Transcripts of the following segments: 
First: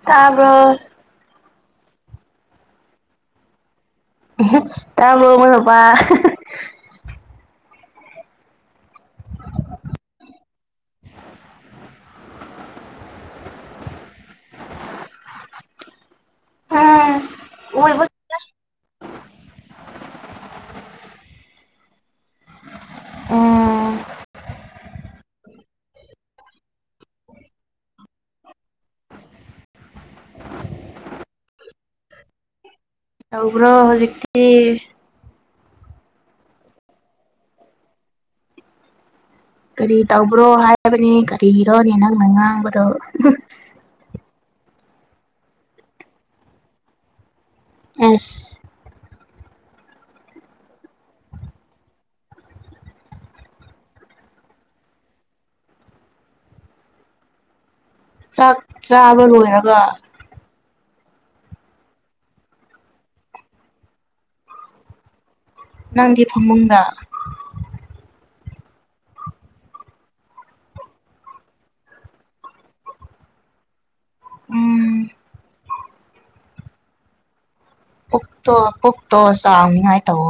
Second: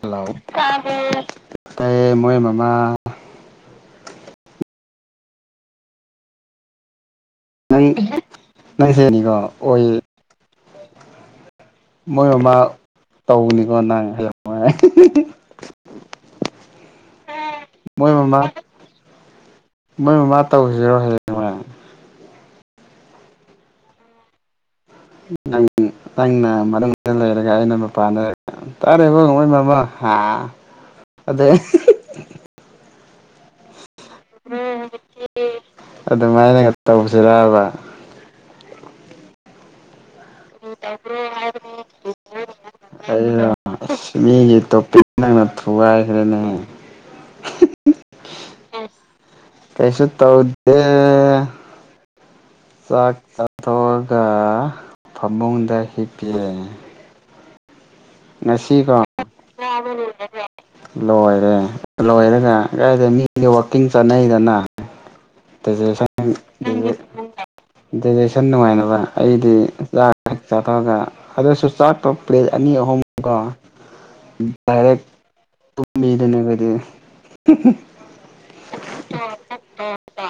hello ꯇꯥꯕ꯭ꯔꯣ ꯑ ꯃꯣꯏ ꯃꯃꯥ ꯇꯥꯕ ꯃꯣꯏ ꯍꯥꯄꯥ ꯅꯪ ꯅꯪꯁꯦꯅꯤꯀꯣ ꯑꯣꯏ [inaudible] ꯃꯣꯏ ꯃꯃꯥ ꯇꯧꯒꯅꯤꯀꯣ ꯅꯥ ꯑꯣꯏꯕ ꯃꯣꯏ ꯃꯥꯃꯥ ꯃꯣꯏ ꯃꯃꯥ ꯇꯧꯁꯤꯔꯣ ꯍꯌꯦꯡ ꯑꯣ ꯅꯪ ꯅꯪꯅ ꯃꯔ ꯂꯩꯔꯒ ꯑꯩꯅ ꯃꯄꯥꯟꯗ ꯇꯥꯔꯦꯕꯣ ꯃꯣꯏ ꯃꯃꯥ ꯍꯥꯥ ꯑꯗ ꯇꯧꯕ꯭ꯔꯣ ꯍꯧꯖꯤꯛꯇꯤ ꯑꯗꯨꯃꯥꯏꯅꯒ ꯇꯧꯕꯁꯤꯔꯕ ꯀꯔꯤ ꯇꯧꯕ꯭ꯔꯣ ꯍꯥꯏꯕꯅꯤ ꯀꯔꯤꯔꯣꯅꯤ ꯅꯪꯅ ꯉꯥꯡꯕꯗꯣ ꯑꯩꯔꯣ ꯑꯁ ꯃꯤꯒꯤ ꯇꯣꯄꯤꯛ ꯅꯪꯅ ꯊꯨꯒꯥꯏꯈ꯭ꯔꯦꯅꯦ ꯑꯁ ꯀꯁꯨ ꯇꯧꯗꯦ ꯆꯥꯛ ꯆꯥꯊꯣꯛꯑꯒ ꯐꯃꯨꯡꯗ ꯍꯤꯞꯄꯤꯑꯦ ꯆꯥꯛ ꯅꯁꯤ ꯀ ꯆꯥꯕ ꯂꯣꯏꯔꯒ ꯂꯣꯏꯔꯦ ꯂꯣꯏꯔꯒ ꯀꯥꯏꯗꯦ ꯃꯤꯗꯤ ꯋꯥꯛꯀꯤꯡ ꯆꯠꯅꯩꯗꯅ ꯅꯪꯒꯤ ꯐꯃꯨꯡꯗ ꯑꯗꯨꯗꯤ ꯁꯟ ꯅꯨꯡꯉꯥꯏꯅꯕ ꯑꯩꯗꯤ ꯆꯥꯊꯑꯒ ꯑꯗꯨꯁꯨ ꯆꯥꯄ ꯄ꯭ꯂꯦꯠ ꯑꯅꯤ ꯑꯍꯨꯝ ꯀꯣ ꯏꯔꯦ ꯎꯝ ꯃꯤꯗꯅ ꯀꯔꯤ ꯄꯨꯛꯇꯣ ꯄꯨꯛꯇꯣ ꯆꯥꯎꯅꯤꯉꯥꯏ ꯇꯋꯣ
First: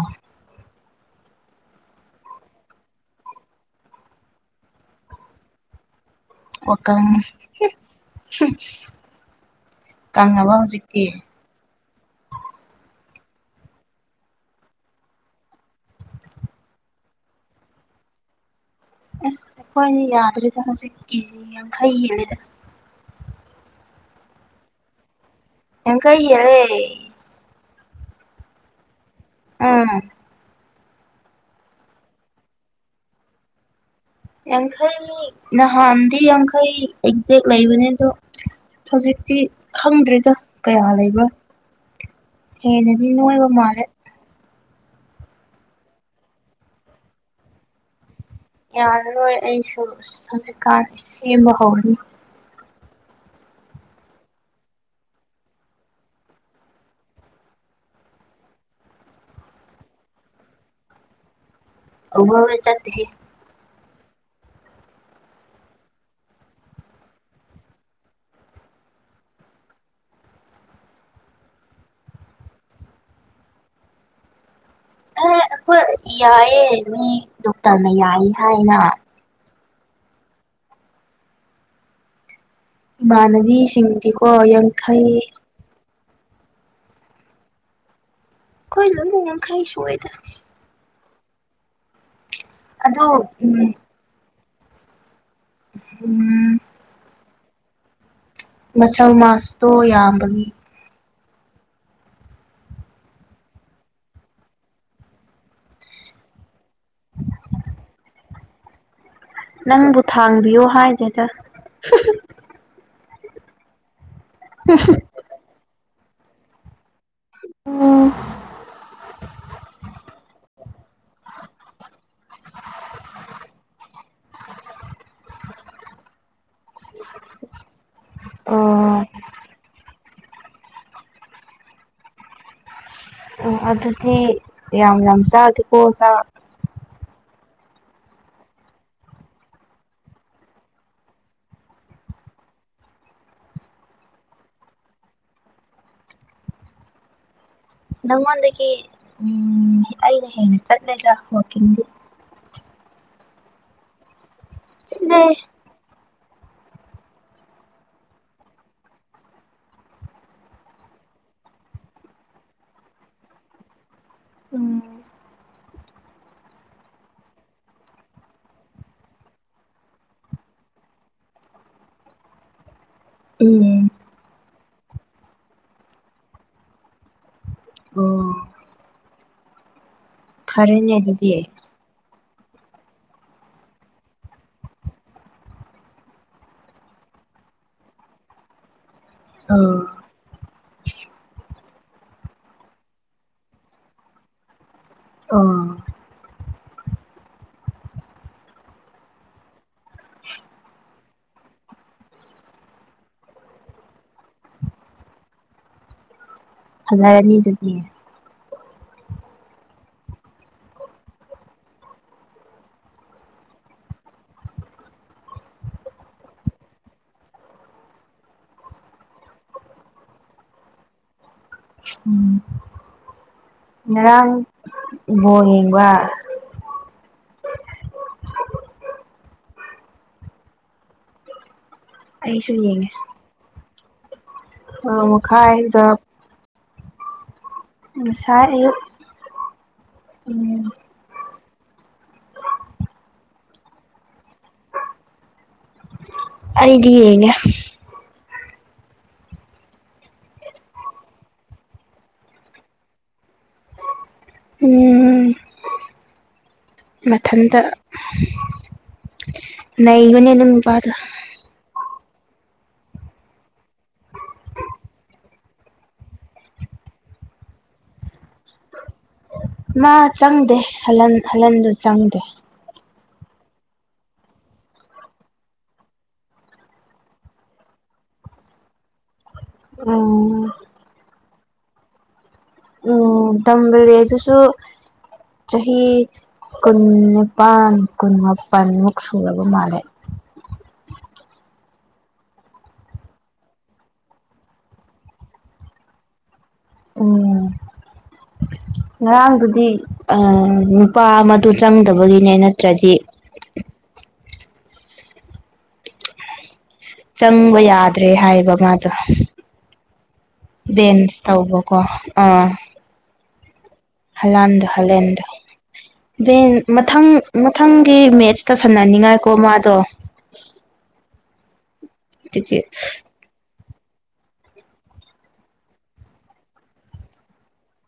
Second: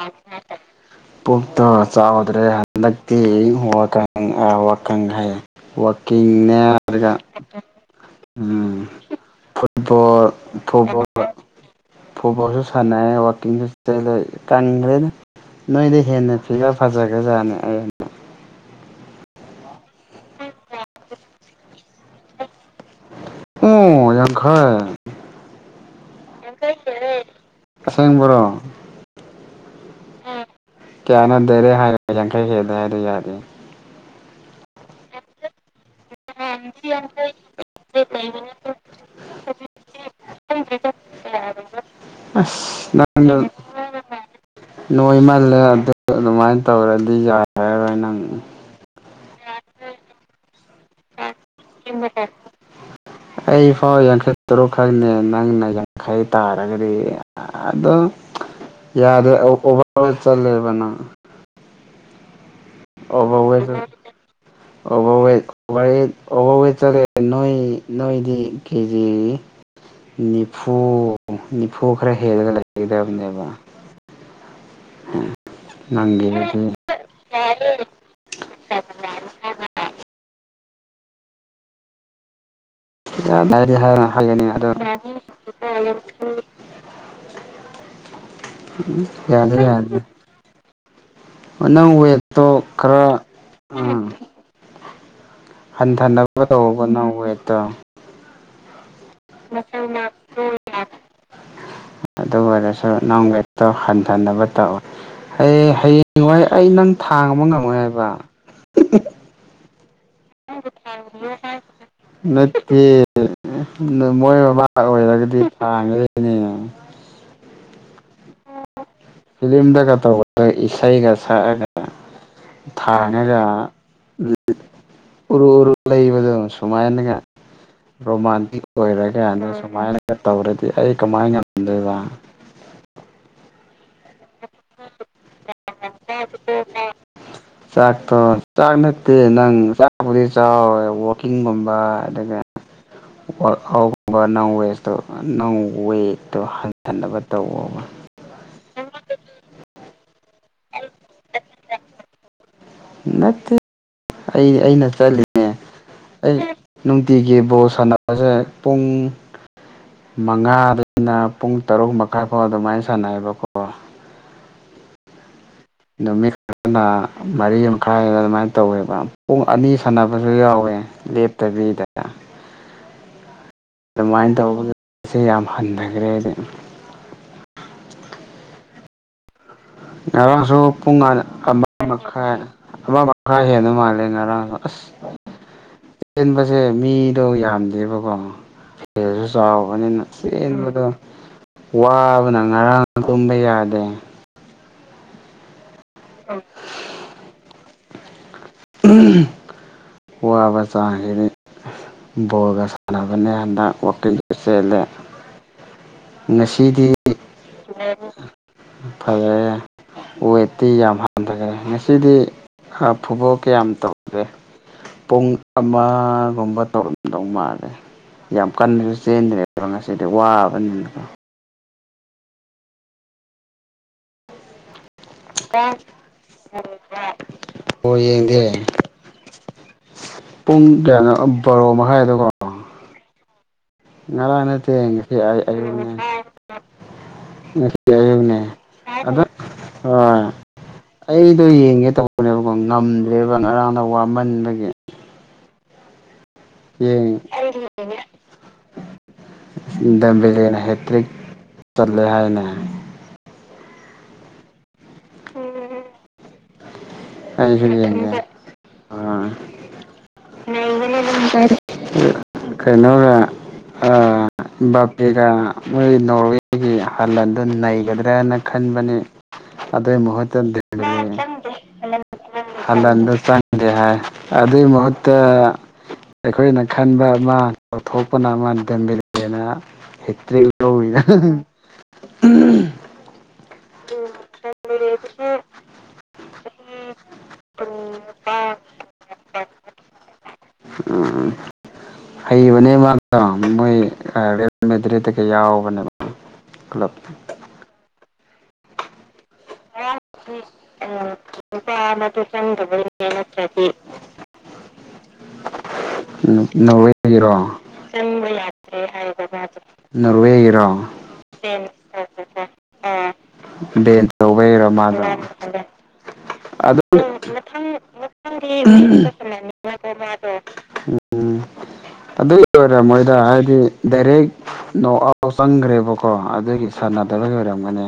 ꯄꯨꯣꯛꯣꯛ ꯇ ꯆꯎꯗ꯭ꯔꯦ ꯍꯟꯗꯛꯇꯛꯇꯤ ꯋꯥꯪ ꯋꯥꯈꯪ ꯍꯥꯏꯩ ꯋꯥꯀꯪ ꯀꯅꯦꯔꯒ ꯎꯝ ꯐꯨꯠꯕꯣꯜ ꯀꯪꯉꯕ ꯍꯧꯖꯤꯛꯇꯤ ꯐꯨꯕꯣꯜ ꯐꯨꯠꯕꯣꯜꯁꯨ ꯁꯥꯟꯅꯩꯦ ꯋꯥꯛꯀꯤꯡꯁꯨꯂ ꯀꯪꯈ꯭ꯔꯦꯅ ꯅꯣꯏꯗ ꯍꯦꯟꯅ ꯐꯤꯖ ꯐꯖꯈ꯭ꯔꯖꯥꯠꯅꯤ ꯑ ꯑꯁ ꯑꯩꯈꯣꯏꯗꯤ ꯌꯥꯗ꯭ꯔꯔꯤꯗ ꯍꯧꯖꯤꯛ ꯀꯦꯖꯤ ꯌꯥꯡꯈꯩ ꯍꯦꯜꯂꯦꯗ ꯎ ꯌꯥꯡꯈꯩ ꯌꯦ ꯀꯩꯔꯦ ꯑꯁꯦꯡ ꯣꯔꯣ ꯑꯝ ꯀꯌꯥꯅ ꯗꯔꯦ ꯍꯥꯏꯔꯖꯪꯈꯩ ꯀꯦꯗ ꯍꯥꯏꯔ ꯌꯥꯔꯤ ꯌꯥꯡꯈ ꯅꯍꯥꯟ ꯗꯤ ꯌꯥꯡꯈꯩ ꯑꯦꯛꯖꯦꯛ ꯂꯩꯕꯅꯦ ꯑꯗꯣ ꯍꯧꯖꯤꯛꯇꯤ ꯈꯪꯗ꯭ꯔꯦꯗ ꯀꯌꯥ ꯂꯩꯕ꯭ꯔꯥ ꯑꯁ ꯍꯦꯟꯅꯗꯤ ꯅꯪꯗꯣ ꯅꯣꯏꯕ ꯃꯥꯜꯂꯦ ꯅꯣꯏꯃꯜꯂꯦ ꯑꯗꯨ ꯑꯗꯨꯃꯥꯏꯅ ꯇꯧꯔꯗꯤ ꯌꯥꯏ ꯍꯥꯏꯔꯣꯏ ꯅꯪ ꯌꯥꯔꯔꯣꯏ ꯑꯩꯁꯨꯀꯥ ꯁꯤ ꯃꯍꯣꯅꯤ ꯑꯩ ꯐꯥꯎ ꯌꯥꯡꯈꯩ ꯇꯔꯨꯛꯈꯛꯅꯦ ꯅꯪꯅ ꯌꯥꯡꯈꯩ ꯇꯥꯔꯒꯗꯤ ꯌꯥꯔꯦ ꯑꯣꯚꯔ ꯆꯠꯂꯦꯕꯅ ꯑ ꯑꯣꯕꯋ ꯑꯣꯕꯋꯦ ꯀꯧꯋꯦ ꯆꯠꯂꯑꯦ ꯅꯣꯏ ꯅꯣꯏꯗꯤ ꯀꯦꯖꯤ ꯅꯤꯐꯨ ꯅꯤꯐꯨ ꯈꯔ ꯍꯦꯜꯂꯒ ꯂꯩꯒꯗꯕꯅꯦꯕ ꯑꯦ ꯑꯩꯈꯣꯏ ꯅꯪꯒꯤꯗꯨꯗꯤ ꯌꯥꯏꯌꯦꯦ ꯃꯤ ꯗꯣꯛꯇꯔꯅ ꯌꯥꯏ ꯍꯥꯏꯅ ꯌꯥꯗꯤ ꯍꯥꯏ ꯏꯃꯥꯟꯅꯕꯤꯁꯤꯡꯗꯤꯀꯣ ꯍꯥꯏꯒꯅꯤ ꯑ ꯌꯥꯡꯈꯩ ꯑꯩꯈꯣꯏ ꯂꯣꯏꯅ ꯌꯥꯡꯈꯩ ꯌꯥꯗ ꯌꯥꯗ ꯁꯨꯑꯦꯗ ꯅꯪ ꯋꯦꯠꯇꯣ ꯑꯗꯣ ꯈꯔ ꯎꯝ ꯎꯝ ꯍꯟꯊꯅꯕ ꯎꯝ ꯇꯧꯕꯅ ꯋꯦꯠꯇ ꯃꯁꯜ ꯃꯥꯁꯇꯣ ꯌꯥꯝꯕꯒꯤ ꯑꯗꯨ ꯑꯣꯏꯔꯁꯨ ꯅꯣꯡꯒꯤꯩꯛꯇꯣ ꯍꯟꯊꯅꯕ ꯇꯧꯋꯤ ꯍꯌꯦ ꯍꯌꯦꯡꯋꯥꯏ ꯑꯩ ꯅꯪ ꯊꯥꯡ ꯑꯃ ꯉꯝꯃꯣꯏ ꯍꯥꯏꯕ ꯅꯪꯕꯨ ꯊꯥꯡꯕꯤꯌꯣ ꯍꯥꯏꯗꯦꯗ ꯅ ꯃꯣꯏ ꯃꯕꯥꯥ ꯑꯣꯏꯔꯒꯗꯤ ꯊꯥꯡꯉꯦꯅꯦ ꯎꯝ ꯐꯤꯂꯝꯗꯒ ꯇꯧꯕ ꯏꯁꯩꯒ ꯁꯛꯑꯒ ꯊꯥꯉꯒ ꯎꯔꯨ ꯎꯔꯨ ꯂꯩꯕꯗ ꯁꯨꯃꯥꯏꯅꯒ ꯔꯣꯃꯥꯟꯇꯤꯛ ꯑꯣ ꯑꯣꯏꯔꯒꯅ ꯁꯨꯃꯥꯏꯅ ꯇꯧꯔꯗꯤ ꯑꯩ ꯀꯃꯥꯏꯅ ꯉꯝꯗꯣꯏꯕ ꯎꯝ ꯑꯗꯨꯗꯤ ꯌꯥꯝ ꯌꯥꯝ ꯆꯥꯒꯦꯀꯣ ꯆꯥ ꯆꯥꯛꯇꯣ ꯆꯥꯛ ꯅꯠꯇꯦ ꯅꯪ ꯆꯥꯛꯕꯨꯗꯤ ꯆꯥꯎꯋꯦ ꯋꯥꯛꯀꯤꯡꯒꯨꯝꯕ ꯑꯗꯨꯒ ꯋꯥꯔꯛ ꯑꯥꯎꯠꯀꯨꯝꯕ ꯅꯪ ꯋꯦꯁꯇꯣ ꯅꯪ ꯋꯦꯠꯇꯣ ꯍꯟꯍꯟꯅꯕ ꯇꯧꯕꯋ ꯅꯉꯗꯗꯒꯤ ꯎꯝ ꯑꯩꯩꯅ ꯍꯦꯅ ꯆꯂ ꯍꯗꯤ ꯅꯠꯇꯦ ꯑꯩ ꯑꯩꯅ ꯆꯠꯂꯦ ꯆꯠꯂꯤꯅꯦꯦ ꯑꯩ ꯅꯨꯡꯇꯤꯒꯤ ꯕꯣ ꯁꯥꯟꯅꯕꯁꯦ ꯄꯨꯡ ꯃꯉꯥꯅ ꯄꯨꯡ ꯇꯔꯨꯛ ꯃꯈꯥꯏ ꯐꯥꯎ ꯑꯗꯨꯃꯥꯏꯅ ꯁꯥꯟꯅꯩꯑꯕꯀꯣ ꯎꯝ ꯃꯦ ꯅ ꯃꯔꯤ ꯃꯈꯥꯏꯗ ꯑꯗꯨꯃꯥꯏꯅ ꯇꯧꯋꯦꯕ ꯄꯨꯡ ꯑꯅꯤ ꯁꯥꯟꯅꯕꯁꯨ ꯌꯥꯎꯋꯦ ꯂꯦꯞꯇꯕꯤ ꯕꯤꯗ ꯎꯝ ꯑꯗꯨꯃꯥꯏꯅ ꯇꯧꯕꯗꯁꯦ ꯌꯥꯝ ꯍꯟꯊꯈ꯭ꯔꯦꯗꯤ ꯑꯣ ꯉꯔꯥꯡꯁꯨ ꯐꯔꯦꯅꯦ ꯄꯨꯡ ꯈꯔ ꯑꯗꯨꯗꯤ ꯑꯃ ꯈꯔ ꯍꯦꯟꯅ ꯃꯥꯜꯂꯦ ꯉꯔꯥꯡꯗꯣ ꯑꯁ ꯆꯦꯟꯕꯁꯦ ꯃꯤꯗꯣ ꯌꯥꯝꯗꯦꯕꯀꯣ ꯇꯦꯜꯁꯨ ꯑꯥ ꯆꯥꯎꯕꯅꯤꯅ ꯆꯦꯟꯕꯗꯣ ꯋꯥꯕꯅ ꯉꯔꯥꯡ ꯇꯨꯝꯕ ꯌꯥꯗꯦ ꯑꯣ [inaudible] ꯑꯍꯝ ꯋꯥꯕ ꯆꯥꯡꯁꯤꯗꯤ ꯕꯣꯜꯒ ꯁꯥꯟꯅꯕꯅꯦ ꯗ ꯋꯥꯀꯤꯡꯁꯨ ꯆꯦꯜꯂꯦ ꯉꯁꯤꯗꯤ ꯐꯖꯥꯔꯅꯤ ꯑꯗꯨ ꯐꯖꯔꯦ ꯌꯥ ꯋꯦꯠꯇꯤ ꯌꯥꯝ ꯍꯟꯊꯈ꯭ꯔꯦ ꯉꯁꯤꯗꯤ ꯐꯨꯠꯕꯣꯜ ꯀꯌꯥꯝ ꯇꯧꯒꯦ ꯄꯨꯡ ꯑꯃꯒꯨꯝꯕ ꯇꯧꯔꯝꯗꯧ ꯃꯥꯜꯂꯦ ꯌꯥꯝ ꯀꯟꯅꯁꯨ ꯆꯦꯟꯗ꯭ꯔꯦꯕ ꯉꯁꯤꯗꯤ ꯋꯥꯕꯅꯤꯅ ꯀꯣ ꯎꯝ ꯉꯔꯥꯡ ꯕꯣꯜ ꯌꯦꯡꯕ꯭ꯔꯥ ꯕꯣꯜ ꯌꯦꯡꯗꯦ ꯄꯨꯡ ꯀꯌꯥꯅꯣ ꯕꯥꯔꯣ ꯃꯈꯥꯏꯗꯀꯣ ꯑꯩꯁꯨ ꯌꯦꯡꯉꯦ ꯉꯔꯥꯡ ꯅꯠꯇꯦ ꯕꯥꯔꯣ ꯉꯁꯤ ꯑꯩ ꯃꯈꯥꯏꯗ ꯑꯌꯨꯛꯅꯦ ꯉꯁꯤ ꯑꯌꯨꯛꯅꯦ ꯉꯁꯥꯏ ꯑꯌꯨꯛ ꯑꯗ ꯍꯣꯏ ꯎꯝ ꯑꯩ ꯑꯗꯨ ꯌꯦꯡꯒꯦ ꯇꯧꯕꯅꯦꯕꯀꯣ ꯉꯝꯗ꯭ꯔꯦꯕ ꯉꯔꯥꯡꯅ ꯋꯥꯃꯟꯕꯒꯤ ꯑꯩꯗꯤ ꯌꯦꯡ ꯌꯦꯡꯉꯦ ꯗꯦꯝꯕꯦꯂꯦꯅ ꯍꯦꯛꯇ꯭ꯔꯤꯛ ꯆꯠꯂꯦ ꯍꯥꯏꯅꯦ ꯎꯝ ꯃꯊꯟꯇ ꯑꯩꯁꯨ ꯌꯦꯡꯒꯦ ꯑꯥ ꯅꯩꯕꯅꯤ ꯑꯗꯨ ꯅꯨꯄꯥꯗꯨ ꯀꯩꯅꯣꯒ ꯑꯥ ꯕꯥꯄꯦꯒ ꯃꯣꯏ ꯅꯣꯔꯋꯦꯒꯤ ꯍꯜꯟꯗꯨ ꯅꯩꯒꯗ꯭ꯔꯅ ꯈꯟꯕꯅꯤ ꯃꯥ ꯑꯗꯩ ꯃꯍꯨꯠꯇ ꯆꯪꯗꯦ ꯗꯦꯕꯦꯂꯦ ꯍꯜꯂꯟ ꯍꯜꯂꯟꯗꯣ ꯆꯪꯗꯦ ꯍꯂꯥꯟꯗꯨ ꯆꯪꯗꯦ ꯍꯥꯏ ꯑꯗꯨꯏ ꯃꯍꯨꯠꯇ ꯑꯩꯈꯣꯏꯅ ꯈꯟꯕ ꯃꯥ ꯇꯧꯊꯣꯛꯄꯅ ꯃꯥꯅ ꯗꯦꯝꯕꯦꯂꯦꯅ ꯍꯦꯛꯇ꯭ꯔꯤ ꯂꯧꯋꯤꯗ ꯎꯨꯝ ꯗꯦꯝꯕꯦꯂꯦꯗꯨꯁꯨ ꯆꯍꯤ ꯀꯨꯟꯅꯤꯄꯜ ꯀꯨꯟꯃꯄꯜꯃꯨꯛ ꯁꯨꯔ ꯕ ꯃꯥꯜꯂꯦ ꯎꯝ ꯍꯩꯕꯅꯦ ꯃꯥꯗꯣ ꯃꯣꯏ ꯔꯦꯜ ꯃꯦꯗ꯭ꯔꯤꯠꯇꯒ ꯌꯥꯎꯕꯅꯦꯕ ꯀ꯭ꯂꯕ ꯉꯔꯥꯡ ꯗꯨꯗꯤ ꯅꯨꯄꯥ ꯑꯃ ꯆꯪꯗꯕꯒꯤꯅꯦ ꯅꯠꯇ꯭ꯔꯗꯤ ꯎꯝ ꯆꯪꯕ ꯅꯣꯔꯋꯦꯒꯤꯔꯣ ꯌꯥꯗ꯭ꯔꯦ ꯅꯣꯔꯋꯦꯒꯤꯔꯣ ꯗꯦꯟꯁ ꯇꯧꯕꯀꯣ ꯑꯥ ꯕꯦꯟ ꯍꯜꯂꯥꯟꯗ ꯇꯧꯕꯩꯔꯣ ꯃꯥꯗꯣ ꯍꯥꯂꯦꯟꯗꯣ ꯕꯦꯟ ꯑꯗꯨ ꯃꯊꯪ ꯃꯊꯪꯒꯤ ꯃꯦꯠꯁꯇ ꯁꯥꯟꯅꯅꯤꯡꯉꯥꯏꯀꯣ ꯃꯥꯗꯣ ꯎꯨꯝ ꯑꯗꯨ ꯑꯗꯨꯒꯤ ꯑꯣꯏꯔꯝꯃꯣꯏꯗ ꯍꯥꯏꯗꯤ ꯗꯥꯏꯔꯦꯛ ꯅꯣꯛ ꯑꯥꯎ ꯆꯪꯈ꯭ꯔꯦꯕꯀꯣ ꯑꯗꯨꯒꯤ ꯁꯥꯟꯅꯗꯕꯒꯤ ꯑꯣꯏꯔꯝꯒꯅꯤ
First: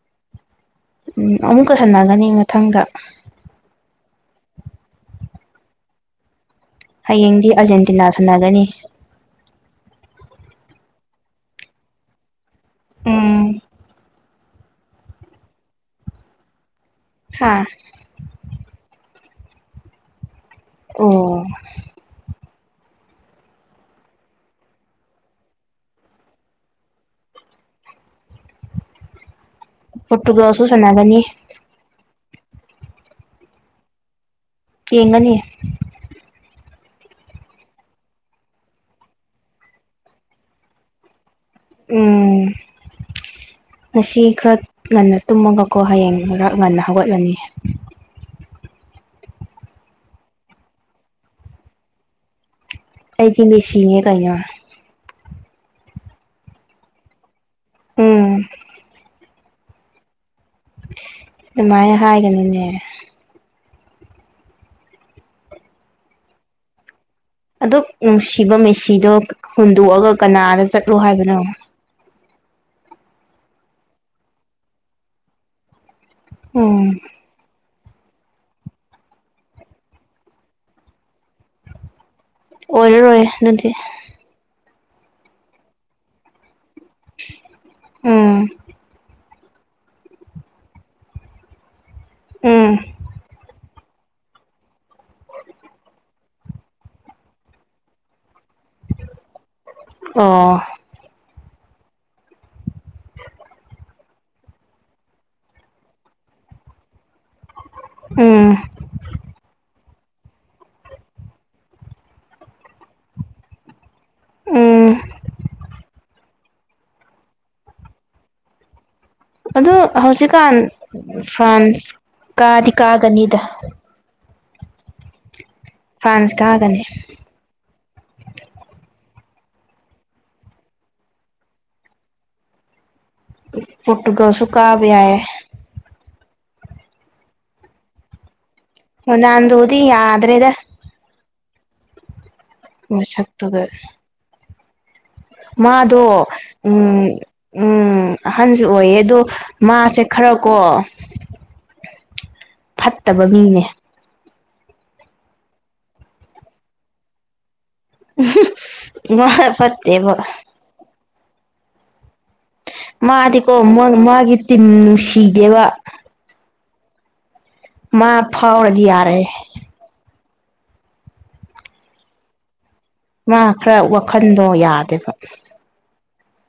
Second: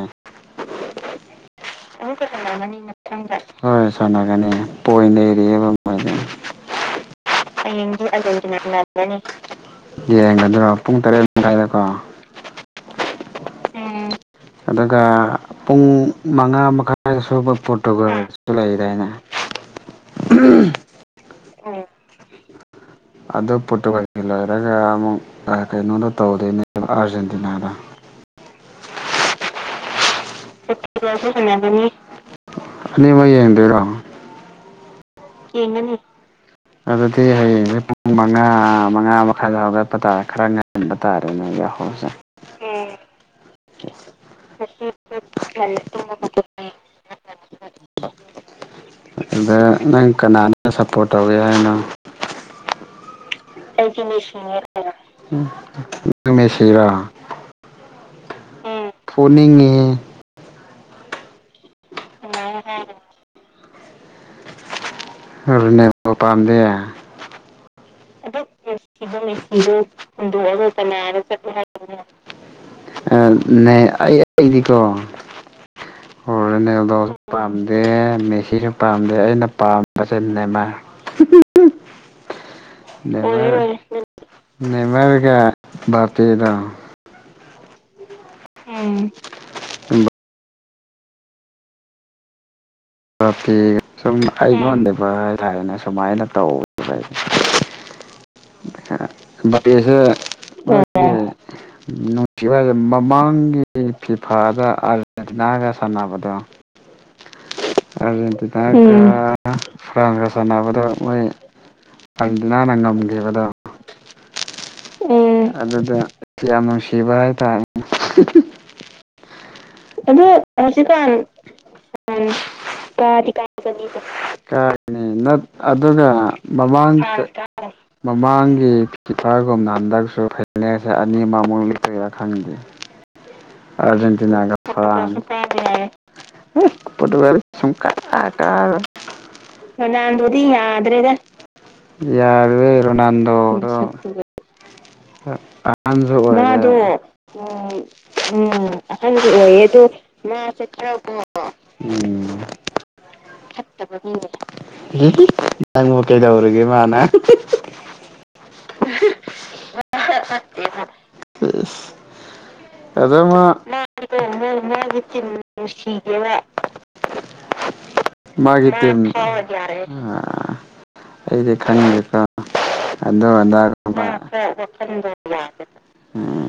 ꯎꯝ ꯑꯃꯨꯛꯀ ꯁꯥꯟꯅꯒꯅꯤ ꯃꯊꯪꯗ [unintelligible] ꯃꯊꯪꯗ ꯍꯣꯏ ꯁꯥꯟꯅꯒꯅꯤ ꯄꯣꯏ ꯂꯩꯔꯑꯦꯕ ꯃꯣꯏꯅ ꯍꯌꯦꯡꯗꯤ ꯑꯥꯔꯖꯦꯟꯇꯤꯅꯥ ꯁꯥꯟꯅꯗꯣꯏꯅꯤ ꯌꯦꯡꯒꯗ꯭ꯔꯣ ꯄꯨꯡ ꯇꯔꯦꯠ ꯃꯈꯥꯏꯗꯀꯣ ꯎꯝ ꯑ ꯑꯗꯨꯒ ꯄꯨꯡ ꯃꯉꯥ ꯃꯈꯥꯏ ꯁ꯭ꯋꯥꯏꯗ ꯍꯥ ꯁꯕ ꯄꯣꯇꯨꯒꯁꯨ ꯂꯩꯥꯛꯏꯗꯥ ꯑꯩꯅ ꯑꯣ ꯑꯗꯞ ꯄꯇꯨꯒꯁꯤ ꯂꯣꯏꯔꯒ ꯑꯃꯨꯛ ꯀꯩꯅꯣꯗ ꯇꯧꯗꯣꯏꯅꯦꯕ ꯑꯥꯔꯖꯦꯟꯇꯤꯅꯥꯗ [inaudible] ꯄꯣꯔꯇꯨꯒꯜꯁꯨ ꯁꯥꯟꯅꯒꯅꯤ ꯅꯤꯡꯅꯤꯃ ꯑꯗꯔ ꯌꯦꯡꯒꯅꯤ ꯑꯗꯨꯗꯤ ꯍꯌꯦꯡꯁꯦ ꯄꯨꯡ ꯃꯉꯥ ꯃꯉꯥ ꯃꯈꯥꯏꯗ ꯍꯧꯒꯠꯄ ꯇꯥꯔꯦ ꯈꯔ ꯉꯟꯕ ꯇꯥꯔꯦ ꯌꯥ ꯍꯣꯖ ꯎꯝ ꯎ ꯉꯁꯤ ꯈꯔ ꯉꯟꯅ ꯇꯨꯝꯃꯒꯀꯣ ꯍꯌꯦꯡ ꯈꯔ ꯉꯟꯅ ꯍꯧꯒꯠꯂꯅꯤ [inaudible] ꯑꯗꯨꯗ ꯅꯪ ꯀꯅꯥꯅ ꯁꯞꯄꯣꯔꯠ ꯇꯧꯋꯤ ꯍꯥꯏꯅꯣ ꯑꯩꯗꯤ ꯃꯦꯁꯤꯅꯦ ꯀꯩꯅꯣ ꯁꯤꯔ ꯎꯝ ꯄꯨꯅꯤꯡꯉꯤ ꯑꯗꯨꯃꯥꯏꯅ ꯍꯥꯏꯒꯅꯤꯨꯅꯦ ꯅꯤꯃ ꯄꯥꯟꯗꯦꯌꯥ ꯑꯗꯨꯛ ꯅꯨꯡꯁꯤꯕ ꯃꯦꯁꯤꯗꯣ ꯑꯗꯨꯝꯕꯅꯨꯡꯁꯤꯗꯣ ꯍꯨꯟꯗꯣꯛꯑꯒ ꯀꯅꯥꯗ ꯍꯨꯟꯗꯣꯛꯑꯒ ꯆꯠꯂꯣ ꯆꯔ ꯍꯥꯏꯕꯅꯣ ꯆꯠꯂ ꯍꯥꯏ ꯅ ꯑꯩꯗꯤꯀꯣ ꯍꯔ ꯎꯝ ꯅꯗ ꯑ ꯃꯦꯁꯤꯁꯨ ꯄꯥꯝꯗꯦ ꯑꯩꯅ ꯄꯥꯝꯕꯁꯦ ꯅꯦꯃꯥ ꯑꯣꯏꯔꯔꯣꯏꯦ ꯑꯗꯨꯗꯤ ꯅꯃꯦꯔꯒ ꯔꯇꯤꯗ ꯎꯝ ꯎꯝ ꯎꯝ ꯤ ꯁꯨꯝ ꯑꯩꯉꯣꯟꯗꯕ ꯂꯥꯏꯔꯅ ꯁꯨꯃꯥꯏꯅ ꯇꯧ [inaudible] ꯁ ꯑꯣ ꯅꯨꯡꯁꯤꯁꯦ ꯃꯃꯥꯡꯒꯤ ꯐꯤꯐꯥꯗ ꯑꯥꯔꯖꯦꯟꯇꯤꯅꯥꯒ ꯁꯥꯟꯅꯕꯗꯣ [inaudible] ꯑꯗꯨ ꯎꯝ ꯐ꯭ꯔꯥꯟꯁꯀ ꯁꯥꯟꯅꯕꯗ ꯃꯣꯏ ꯑꯥꯔꯖꯦꯟꯇꯤꯅꯥꯅ ꯉꯝꯈꯤꯕꯗꯣ ꯎꯝ ꯎ ꯑꯗꯨꯗꯗ ꯁꯤ ꯌꯥꯝ ꯁꯤꯕꯥꯥꯏ ꯇꯥꯏ ꯑꯗꯣ ꯑꯗꯨꯗꯣ ꯍꯧꯖꯤꯛꯀꯥꯟ ꯍꯧꯖꯤ ꯀ ꯐ꯭ꯔꯥꯟꯁ ꯀꯥꯗꯤ ꯀ ꯀꯥꯒꯅꯤꯗ ꯀꯥꯏ ꯑꯗꯨꯒ ꯐ꯭ꯔꯥꯟꯁ ꯀꯥꯒꯅꯤ ꯃꯃꯥꯡ ꯃꯃꯥꯡꯒꯤ ꯑꯣꯐꯔꯒꯨꯝꯅ ꯍꯟꯗꯛꯁꯨ ꯐꯤꯅꯦꯦꯟꯁ ꯑꯅꯤꯃꯛꯃꯨꯛ ꯂꯤꯄꯔꯥ ꯈꯪꯗꯦ ꯑꯔꯖꯦꯟꯇꯤꯅꯥ ꯄꯣꯔꯇꯨꯒꯜꯁꯨ ꯀꯥꯕ ꯐ꯭ꯂꯥꯟ ꯌꯥꯏꯌꯦ ꯄꯇꯒ ꯔꯣꯅꯥꯜꯗꯣꯗꯤ ꯅꯥꯟꯗꯤ ꯌꯥꯗ꯭ꯔꯦꯗ ꯌꯥꯗ꯭ꯔꯦꯗ ꯏꯔ ꯅꯗꯣ ꯃꯁꯛꯇꯨꯒ ꯎ ꯃꯥꯗꯣ ꯎꯝ ꯎꯝ ꯑꯍꯟꯁꯨ ꯑꯣꯏꯌꯦ ꯑꯗꯣ ꯎꯝ ꯃꯥꯁꯦ ꯈꯔ ꯃꯥꯁꯦ ꯀꯣ ꯈ ꯀꯍꯕ ꯐꯠꯇꯕ ꯃꯤꯅꯦ ꯅꯪ ꯀꯩꯗꯧꯔꯒꯦ ꯃꯥꯅ ꯃꯥ ꯐꯠꯇꯦꯕ [unintelligible] ꯃꯥꯗꯤꯀꯣ ꯃꯥꯒꯤ ꯇꯤꯝ ꯅꯨꯡꯁꯤꯗꯦꯕ ꯑ ꯃꯥ ꯃꯥꯒꯤ ꯐꯥꯎꯔꯗꯤ ꯇꯅꯤ ꯌꯥꯔꯦ ꯑꯩꯗꯤ ꯈꯟꯒꯦꯀꯣ ꯑꯗꯨ ꯃꯥ ꯈꯔ ꯑꯗꯥꯒꯨꯝ ꯋꯥꯈꯟꯗꯣ ꯌꯥꯗꯦꯕ ꯎꯝ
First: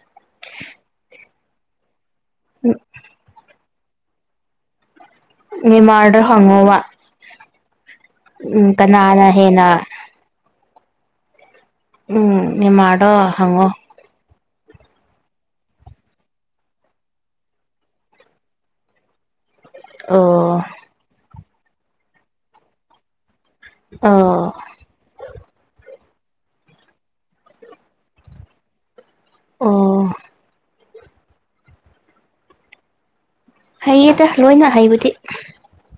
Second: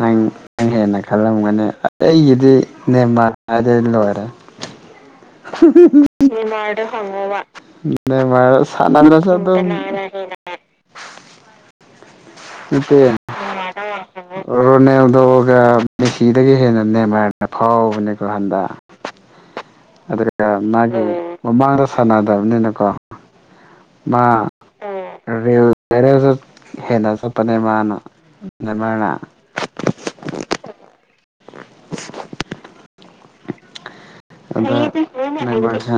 ꯅꯪ ꯅꯪ ꯍꯦꯟꯅ ꯈꯜꯂꯝꯒꯅꯤ ꯑꯩꯒꯤꯗꯤ ꯅꯦꯝꯃꯥꯟ ꯍꯥꯏꯗ ꯂꯣꯏꯔꯦ ꯅꯦꯃꯥꯔꯗ ꯃꯥꯗ ꯍꯪꯉꯣꯕ ꯍꯪꯉꯕ ꯅ ꯎꯝ ꯀꯅꯥꯅ ꯃꯔꯔꯁꯅꯗꯁꯗ ꯍꯦꯟꯅ ꯎꯝ ꯅꯠꯇꯦ ꯃꯥꯣ ꯍꯉꯣ ꯔꯣꯅꯦꯜꯗꯣꯒ ꯃꯦꯁꯤꯤꯗꯒꯤ ꯍꯦꯟꯅ ꯅꯦꯝꯃꯔꯅ ꯐꯥꯎꯕꯅꯦꯀꯣ ꯍꯟꯗ ꯑꯗꯨꯒ ꯑꯣ ꯃꯥꯒꯤ ꯃꯃꯥꯡꯗ ꯁꯥꯟꯅꯗꯕꯅꯤꯅꯀꯣ ꯃꯥ ꯑꯣ ꯔ ꯂꯩꯔꯁꯨ ꯍꯦꯟꯅ ꯆꯠꯄꯅꯦ ꯃꯥꯅ ꯃꯅ ꯑ ꯍꯩꯌꯦꯗ ꯂꯣꯏꯅ ꯍꯩꯕꯗꯤ [unintelligible] ꯁ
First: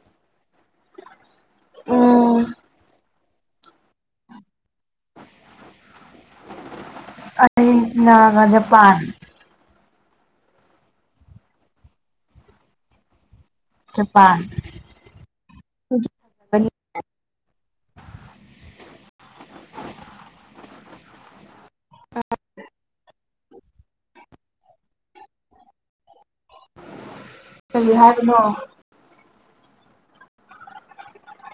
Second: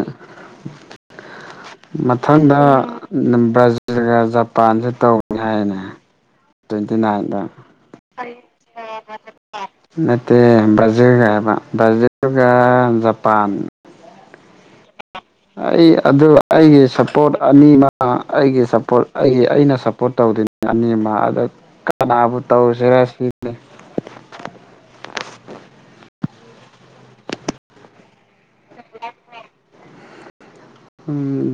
ꯎꯝ ꯃꯊꯪꯗ ꯕ꯭ꯔꯥꯖꯤꯜꯒ ꯖꯄꯥꯟꯁꯨ ꯇꯧꯏꯦ ꯍꯥꯏꯅꯦ ꯇ꯭ꯋꯦꯟꯇꯤꯅꯥꯗ ꯑꯥꯔꯖꯦꯟꯇꯤꯅꯥꯒ ꯖꯄꯥꯟ ꯑꯦ ꯖꯔꯨꯒꯕ ꯏꯖꯔꯨꯒꯥ ꯖꯄꯥꯟ ꯄꯥ ꯑꯩ ꯑꯗꯨ ꯑꯩꯒꯤ ꯁꯞꯄꯣꯔꯠ ꯑꯅꯤꯃ ꯑꯩꯒꯤ ꯁꯄꯣꯔꯠ ꯑꯩꯒꯤ ꯑꯩꯅ ꯁꯞꯄꯣꯔꯠ ꯇꯧꯗꯣꯏꯅꯤ ꯑꯅꯤꯃꯗ ꯀꯅꯥꯕꯨ ꯇꯧꯁꯤꯔ ꯁꯤ [unintelligible] ꯀꯔꯤ ꯍꯥꯏꯔꯤꯅꯣ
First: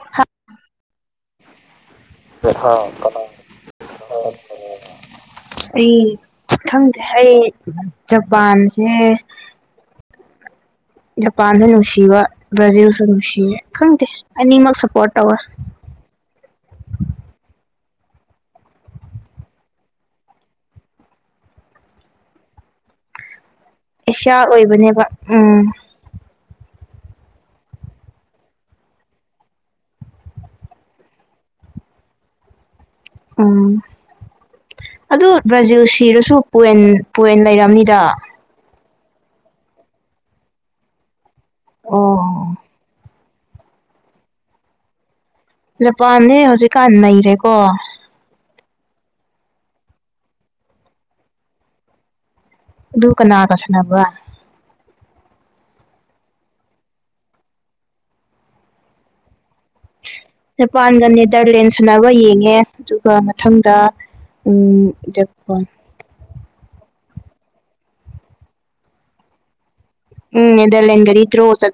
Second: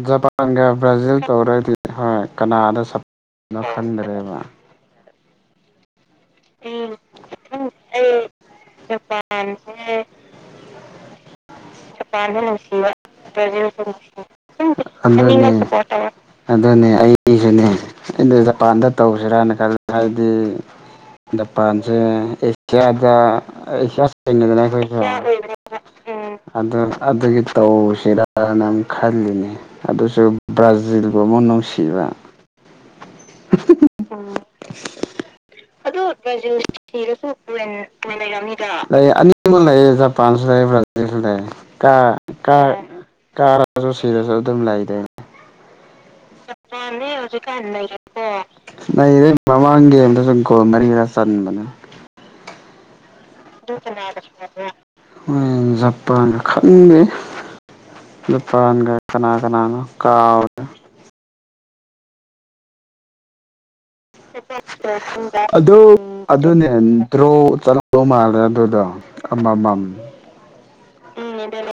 ꯖꯄꯥꯟꯒ ꯕ꯭ꯔꯥꯖꯤꯜ ꯇꯧꯔꯒꯗꯤ ꯍꯣꯏ ꯀꯅꯥꯗ ꯂꯟꯗꯔꯦꯕ ꯑꯩ ꯈꯪꯗꯦ ꯑꯩ ꯖꯄꯥꯟꯁꯦ ꯖꯄꯥꯟꯁꯨ ꯅꯨꯡꯁꯤꯕ ꯕ꯭ꯔꯥꯖꯤꯜꯁꯨ ꯅꯨꯡꯁꯤꯌꯦ ꯈꯪꯗꯦ ꯑꯅꯤꯃꯛ ꯁꯞꯄꯣꯔꯠ ꯇꯧꯋꯦ ꯑꯗꯨꯅꯦ ꯑꯗꯨꯅꯦ ꯑꯩꯁꯨꯅꯦ ꯑꯩꯅ ꯖꯄꯥꯟꯗ ꯇꯧꯁꯤꯔꯥꯅ ꯈꯜꯂ ꯍꯥꯏꯗꯤ ꯖꯄꯥꯟꯁꯦ ꯑꯦꯁꯤꯌꯥꯗ ꯏꯁ ꯑꯦꯁꯤꯌꯥ ꯊꯦꯡꯅꯗꯅ ꯑꯩꯈꯣꯏꯁꯦ ꯑꯣꯏꯕꯅꯦꯕ ꯎꯝ ꯑ ꯑꯗꯨꯒꯤ ꯇꯧꯁꯤꯔꯅ ꯈꯜꯂꯤꯅꯤ ꯑꯗꯨꯁꯨ ꯕ꯭ꯔꯥꯖꯤꯜꯒꯨꯝꯕ ꯅꯨꯡꯁꯤꯕ ꯎꯝ ꯑꯗꯨ ꯕ꯭ꯔꯥꯖꯤꯜ ꯁꯤꯔꯁꯨꯟ ꯄꯣꯏꯟ ꯂꯩꯔꯝꯅꯤꯗ ꯂꯩ ꯑꯅꯤꯃꯛ ꯂꯩꯌꯦ ꯖꯄꯥꯟꯁꯨ ꯂꯩ ꯕ꯭ꯔꯥꯖꯤꯜꯁꯨ ꯂꯩ ꯑꯣ ꯀꯥꯔꯁꯨ ꯁꯤꯔꯁꯨ ꯑꯗꯨꯝ ꯂꯩꯗꯅꯦ ꯖꯄꯥꯟꯅꯦ ꯍꯧꯖꯤꯛꯀꯥꯟ ꯅꯩꯔꯦꯀꯣ ꯅꯗꯩ ꯃꯃꯥꯡꯒꯤ ꯑꯃꯗ ꯁ ꯀꯣꯜ ꯃꯔꯤꯔꯥ ꯆꯟꯕꯅꯦ ꯑꯗꯨ ꯀꯅꯥꯒ ꯁꯥꯟꯅꯕ꯭ꯔꯥ [unintelligible] ꯄꯥꯟꯒ ꯈꯪꯗꯦ ꯄꯥꯟꯒ ꯀꯅꯥꯒ ꯀ ꯖꯄꯥꯟꯒ ꯅꯦꯗꯔꯂꯦꯟ ꯁꯥꯟꯅꯕ ꯌꯦꯡꯉꯦ ꯑꯗꯨꯒ ꯃꯊꯪꯗ ꯎꯝ ꯖꯄꯥꯟ ꯑꯗꯣ ꯑꯗꯣ ꯅ ꯇ꯭ꯔꯨ ꯆꯠꯂꯧ ꯃꯥꯜꯂꯦ ꯑꯗꯨꯗꯣ ꯑꯃꯃꯝ ꯎꯝ ꯅꯦꯗꯔꯂꯦꯟꯥꯟ ꯒꯔꯤ ꯏꯗ꯭ꯔꯣ ꯆ